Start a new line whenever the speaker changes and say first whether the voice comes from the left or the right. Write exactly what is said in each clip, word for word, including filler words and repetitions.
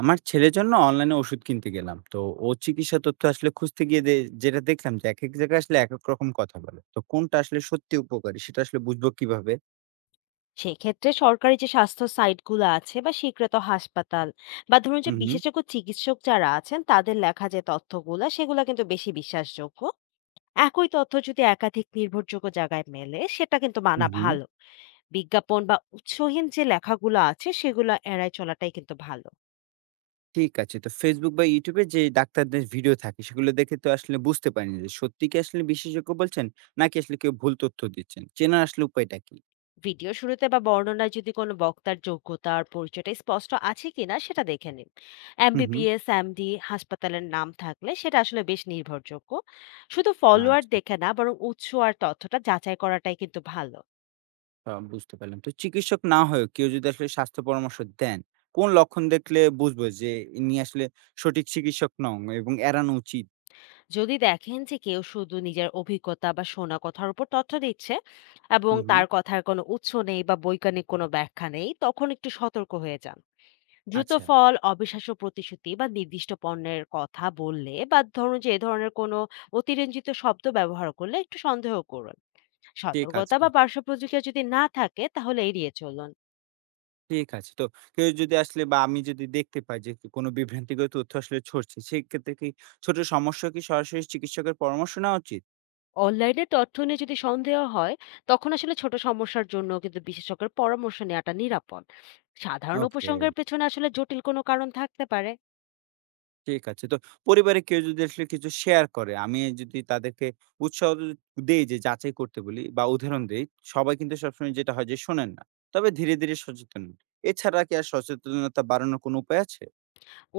right: আমার ছেলের জন্য অনলাইনে ওষুধ কিনতে গেলাম তো ও চিকিৎসা তথ্য আসলে খুঁজতে গিয়ে দে- যেটা দেখলাম যে এক এক জায়গায় আসলে এক এক রকম কথা বলে তো কোনটা আসলে সত্যি উপকারী সেটা আসলে বুঝবো কিভাবে?
left: সেক্ষেত্রে সরকারি যে স্বাস্থ্য সাইটগুলো আছে বা স্বীকৃত হাসপাতাল বা ধরুন যে
right: হুম হুম।
left: বিশেষজ্ঞ চিকিৎসক যারা আছেন তাদের লেখা যে তথ্যগুলা সেগুলো কিন্তু বেশি বিশ্বাসযোগ্য। একই তথ্য যদি একাধিক নির্ভরযোগ্য জায়গায় মেলে সেটা কিন্তু মানা
right: হুম হুম।
left: ভালো। বিজ্ঞাপন বা উৎসহীন যে লেখাগুলো আছে সেগুলো এড়ায় চলাটাই কিন্তু ভালো।
right: ঠিক আছে। তো ফেসবুক বা ইউটিউবে যে ডাক্তারদের ভিডিও থাকে সেগুলো দেখে তো আসলে বুঝতে পারিনি যে সত্যি কি আসলে বিশেষজ্ঞ বলছেন, নাকি আসলে কেউ ভুল তথ্য দিচ্ছেন। চেনার আসলে উপায়টা কি?
left: ভিডিও শুরুতে বা বর্ণনায় যদি কোনো বক্তার যোগ্যতা আর পরিচয়টা স্পষ্ট আছে কিনা সেটা দেখে নিন।
right: হুম হুম।
left: এমবিবিএস এমডি হাসপাতালের নাম থাকলে সেটা আসলে বেশ নির্ভরযোগ্য। শুধু ফলোয়ার
right: আচ্ছা।
left: দেখে না বরং উৎস আর তথ্যটা যাচাই করাটাই কিন্তু ভালো।
right: আ বুঝতে পারলাম। তো চিকিৎসক না হয়েও কেউ যদি আসলে স্বাস্থ্য পরামর্শ দেন, কোন লক্ষণ দেখলে বুঝবো যে ইনি আসলে সঠিক চিকিৎসক নন এবং এড়ানো উচিত?
left: যদি দেখেন যে কেউ শুধু নিজের অভিজ্ঞতা বা শোনা কথার উপর তথ্য দিচ্ছে এবং
right: হুম, হুম।
left: তার কথার কোনো উৎস নেই বা বৈজ্ঞানিক কোনো ব্যাখ্যা নেই তখন একটু সতর্ক হয়ে যান। দ্রুত
right: আচ্ছা,
left: ফল, অবিশ্বাস্য প্রতিশ্রুতি বা নির্দিষ্ট পণ্যের কথা বললে বা ধরুন যে এ ধরনের কোনো অতিরঞ্জিত শব্দ ব্যবহার করলে একটু সন্দেহ করুন।
right: ঠিক
left: সতর্কতা
right: আছে,
left: বা পার্শ্ব প্রতিক্রিয়া যদি না থাকে তাহলে এড়িয়ে চলুন।
right: ঠিক আছে। তো কেউ যদি আসলে বা আমি যদি দেখতে পাই যে কোনো বিভ্রান্তিকর তথ্য আসলে ছড়ছে, সেক্ষেত্রে কি ছোট সমস্যা কি সরাসরি চিকিৎসকের পরামর্শ নেওয়া উচিত?
left: অনলাইনে তথ্য নিয়ে যদি সন্দেহ হয় তখন আসলে ছোট সমস্যার জন্য কিন্তু বিশেষজ্ঞের পরামর্শ নেওয়াটা নিরাপদ। সাধারণ
right: ওকে।
left: উপসংহারের পেছনে আসলে জটিল কোনো কারণ থাকতে পারে।
right: ঠিক আছে। তো পরিবারে কেউ যদি আসলে কিছু শেয়ার করে, আমি যদি তাদেরকে উৎসাহ দ দেই যে যাচাই করতে বলি বা উদাহরণ দেই, সবাই কিন্তু সবসময় যেটা হয় যে শোনেন না। তবে ধীরে, ধীরে সচেতন হন। এছাড়া কি আর সচেতনতা বাড়ানোর কোনো উপায় আছে?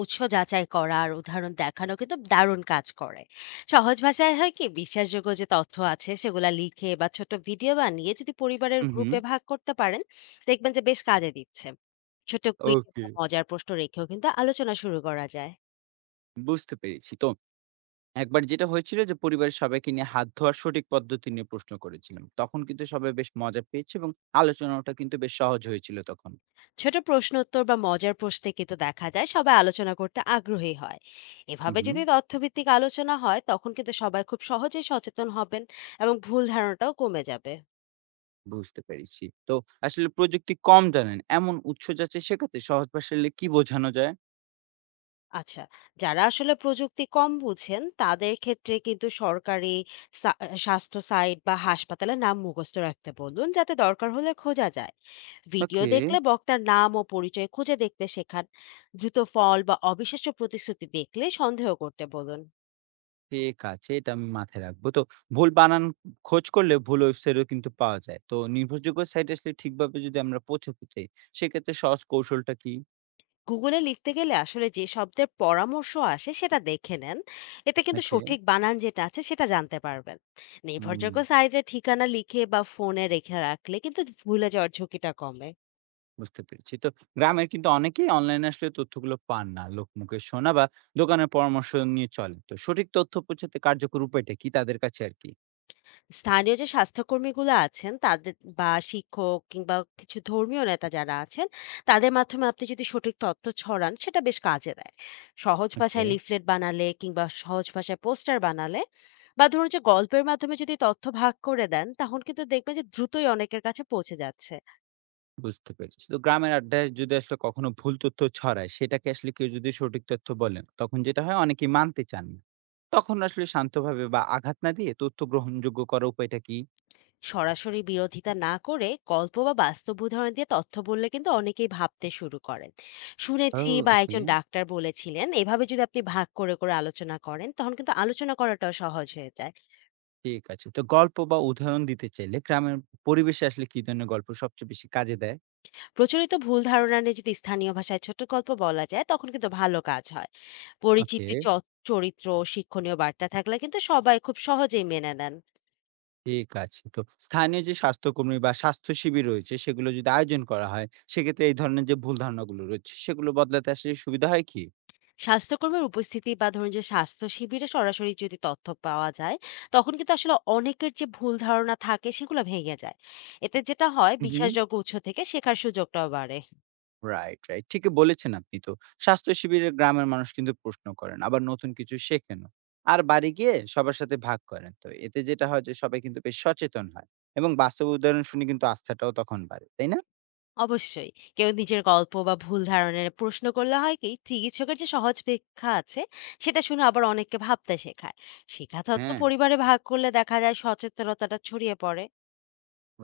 left: উৎস যাচাই করা আর উদাহরণ দেখানো কিন্তু দারুণ কাজ করে। সহজ ভাষায় হয় কি বিশ্বাসযোগ্য যে তথ্য আছে সেগুলা লিখে বা ছোট ভিডিও বানিয়ে যদি পরিবারের
right: হু, হু।
left: গ্রুপে ভাগ করতে পারেন দেখবেন যে বেশ কাজে দিচ্ছে। ছোট কুইজ
right: ওকে।
left: বা মজার প্রশ্ন রেখেও কিন্তু আলোচনা শুরু করা যায়।
right: বুঝতে পেরেছি। তো একবার যেটা হয়েছিল যে পরিবারের সবাইকে নিয়ে হাত ধোয়ার সঠিক পদ্ধতি নিয়ে প্রশ্ন করেছিলাম। তখন কিন্তু সবাই বেশ মজা পেয়েছে এবং আলোচনাটা কিন্তু বেশ সহজ হয়েছিল তখন।
left: ছোট প্রশ্ন উত্তর বা মজার প্রশ্নে কিন্তু দেখা যায় সবাই আলোচনা করতে আগ্রহী হয়।
right: হু,
left: এভাবে
right: হু।
left: যদি তথ্যভিত্তিক আলোচনা হয় তখন কিন্তু সবাই খুব সহজেই সচেতন হবেন এবং ভুল ধারণাটাও কমে যাবে।
right: বুঝতে পেরেছি। তো আসলে প্রযুক্তি কম জানেন এমন উৎস যাচাই শেখাতে সহজ ভাষায় হলে কি বোঝানো যায়?
left: আচ্ছা, যারা আসলে প্রযুক্তি কম বুঝেন তাদের ক্ষেত্রে কিন্তু সরকারি সা স্বাস্থ্য সাইট বা হাসপাতালের নাম মুখস্থ রাখতে বলুন, যাতে দরকার হলে খোঁজা যায়। Video
right: okay.
left: দেখলে বক্তার নাম ও পরিচয় খুঁজে দেখতে শেখান। দ্রুত ফল বা অবিশ্বাস্য প্রতিশ্রুতি দেখলে সন্দেহ করতে বলুন।
right: ঠিক আছে, এটা আমি মাথায় রাখবো। তো ভুল বানান খোঁজ করলে ভুল ওয়েবসাইটও কিন্তু পাওয়া যায়। তো নির্ভরযোগ্য সাইট আসলে ঠিকভাবে যদি আমরা পৌঁছাতে চাই, সেক্ষেত্রে সহজ কৌশলটা কি?
left: গুগলে লিখতে গেলে আসলে যে শব্দের পরামর্শ আসে সেটা দেখে নেন। এতে কিন্তু
right: ওকে,
left: সঠিক বানান যেটা আছে সেটা জানতে পারবেন।
right: হুম,
left: নির্ভরযোগ্য সাইটের ঠিকানা লিখে বা ফোনে রেখে রাখলে কিন্তু ভুলে যাওয়ার ঝুঁকিটা কমে।
right: বুঝতে পেরেছি। তো গ্রামের কিন্তু অনেকেই অনলাইনে আসলে তথ্যগুলো পান না। লোকমুখে শোনা বা দোকানের পরামর্শ নিয়ে চলে। তো সঠিক তথ্য পৌঁছাতে কার্যকর উপায়টা কি তাদের কাছে আর কি?
left: স্থানীয় যে স্বাস্থ্যকর্মীগুলো আছেন তাদের বা শিক্ষক কিংবা কিছু ধর্মীয় নেতা যারা আছেন তাদের মাধ্যমে আপনি যদি সঠিক তথ্য ছড়ান সেটা বেশ কাজে দেয়। সহজ
right: ওকে।
left: ভাষায় লিফলেট বানালে কিংবা সহজ ভাষায় পোস্টার বানালে বা ধরুন যে গল্পের মাধ্যমে যদি তথ্য ভাগ করে দেন তখন কিন্তু দেখবেন যে দ্রুতই অনেকের কাছে পৌঁছে যাচ্ছে।
right: বুঝতে পেরেছি। তো গ্রামের আড্ডায় যদি আসলে কখনো ভুল তথ্য ছড়ায়, সেটাকে আসলে কেউ যদি সঠিক তথ্য বলেন, তখন যেটা হয় অনেকেই মানতে চান না। তখন আসলে শান্তভাবে বা আঘাত না দিয়ে তথ্য গ্রহণযোগ্য করার উপায়টা কি?
left: সরাসরি বিরোধিতা না করে গল্প বা বাস্তব উদাহরণ দিয়ে তথ্য বললে কিন্তু অনেকেই ভাবতে শুরু করেন।
right: ও
left: শুনেছি বা
right: ওকে।
left: একজন ডাক্তার বলেছিলেন এভাবে যদি আপনি ভাগ করে করে আলোচনা করেন তখন কিন্তু আলোচনা করাটাও সহজ হয়ে যায়।
right: ঠিক আছে। তো গল্প বা উদাহরণ দিতে চাইলে গ্রামের পরিবেশে আসলে কি ধরনের গল্প সবচেয়ে বেশি কাজে দেয়?
left: প্রচলিত ভুল ধারণা নিয়ে যদি স্থানীয় ভাষায় ছোট গল্প বলা যায় তখন কিন্তু ভালো কাজ হয়।
right: ওকে।
left: পরিচিতি চ- চরিত্র ও শিক্ষণীয় বার্তা থাকলে কিন্তু সবাই খুব সহজেই মেনে নেন।
right: ঠিক আছে। তো স্থানীয় যে স্বাস্থ্যকর্মী বা স্বাস্থ্য শিবির রয়েছে, সেগুলো যদি আয়োজন করা হয়, সেক্ষেত্রে এই ধরনের যে ভুল ধারণাগুলো রয়েছে, সেগুলো বদলাতে আসলে সুবিধা হয় কি?
left: স্বাস্থ্যকর্মীর উপস্থিতি বা ধরুন যে স্বাস্থ্য শিবিরে সরাসরি যদি তথ্য পাওয়া যায় তখন কিন্তু আসলে অনেকের যে ভুল ধারণা থাকে সেগুলো ভেঙে যায়। এতে যেটা হয়
right: হুম, হুম।
left: বিশ্বাসযোগ্য উৎস থেকে শেখার সুযোগটাও বাড়ে।
right: Right, right. ঠিকই বলেছেন আপনি তো। স্বাস্থ্য শিবিরে গ্রামের মানুষ কিন্তু প্রশ্ন করেন, আবার নতুন কিছু শেখেনও। আর বাড়ি গিয়ে সবার সাথে ভাগ করেন। তো এতে যেটা হয় যে সবাই কিন্তু বেশ সচেতন হয় এবং বাস্তব উদাহরণ শুনে কিন্তু আস্থাটাও তখন বাড়ে। তাই না?
left: অবশ্যই। কেউ নিজের গল্প বা ভুল ধারণার প্রশ্ন করলে হয় কি চিকিৎসকের যে সহজ ব্যাখ্যা আছে সেটা শুনে আবার অনেককে ভাবতে শেখায়। শিক্ষা তত্ত্ব
right: হ্যাঁ,
left: পরিবারে ভাগ করলে দেখা যায় সচেতনতাটা ছড়িয়ে পড়ে।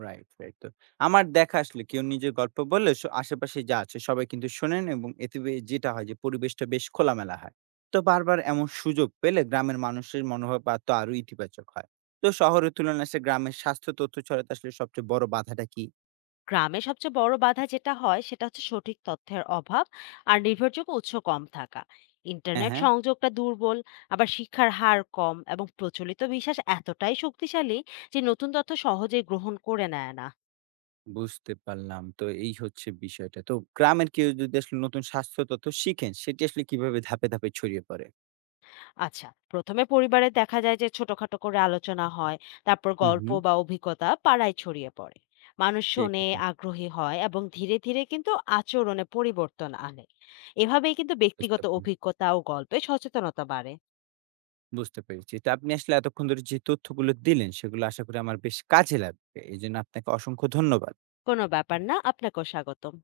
right: Right, right. তো আমার দেখা আসলে কেউ নিজের গল্প বললে স আশেপাশে যা আছে সবাই কিন্তু শোনেন এবং এতে বে যেটা হয় যে পরিবেশটা বেশ খোলামেলা হয়। তো বারবার এমন সুযোগ পেলে গ্রামের মানুষের মনোভাব আ তো আরো ইতিবাচক হয়। তো শহরের তুলনায় আসলে গ্রামের স্বাস্থ্য তথ্য ছড়াতে আসলে সবচেয়ে বড় বাধাটা কি?
left: গ্রামে সবচেয়ে বড় বাধা যেটা হয় সেটা হচ্ছে সঠিক তথ্যের অভাব আর নির্ভরযোগ্য উৎস কম থাকা।
right: হ্যাঁ,
left: ইন্টারনেট
right: হ্যাঁ।
left: সংযোগটা দুর্বল। আবার শিক্ষার হার কম এবং প্রচলিত বিশ্বাস এতটাই শক্তিশালী যে নতুন তথ্য সহজেই গ্রহণ করে নেয় না।
right: বুঝতে পারলাম। তো এই হচ্ছে বিষয়টা। তো গ্রামের কেউ যদি আসলে নতুন স্বাস্থ্য তথ্য শিখেন, সেটি আসলে কিভাবে ধাপে, ধাপে ছড়িয়ে পড়ে?
left: আচ্ছা, প্রথমে পরিবারে দেখা যায় যে ছোটখাটো করে আলোচনা হয়। তারপর
right: হুম,
left: গল্প
right: হুম।
left: বা অভিজ্ঞতা পাড়ায় ছড়িয়ে পড়ে। মানুষ
right: ঠিক
left: শোনে
right: আছে।
left: আগ্রহী হয় এবং ধীরে ধীরে কিন্তু আচরণে পরিবর্তন আনে। এভাবেই কিন্তু
right: বুঝতে
left: ব্যক্তিগত
right: পারলাম।
left: অভিজ্ঞতা ও গল্পে সচেতনতা বাড়ে।
right: বুঝতে পেরেছি। তো আপনি আসলে এতক্ষণ ধরে যে তথ্যগুলো দিলেন, সেগুলো আশা করি আমার বেশ কাজে লাগবে। এজন্য আপনাকে অসংখ্য ধন্যবাদ।
left: কোনো ব্যাপার না। আপনাকেও স্বাগতম।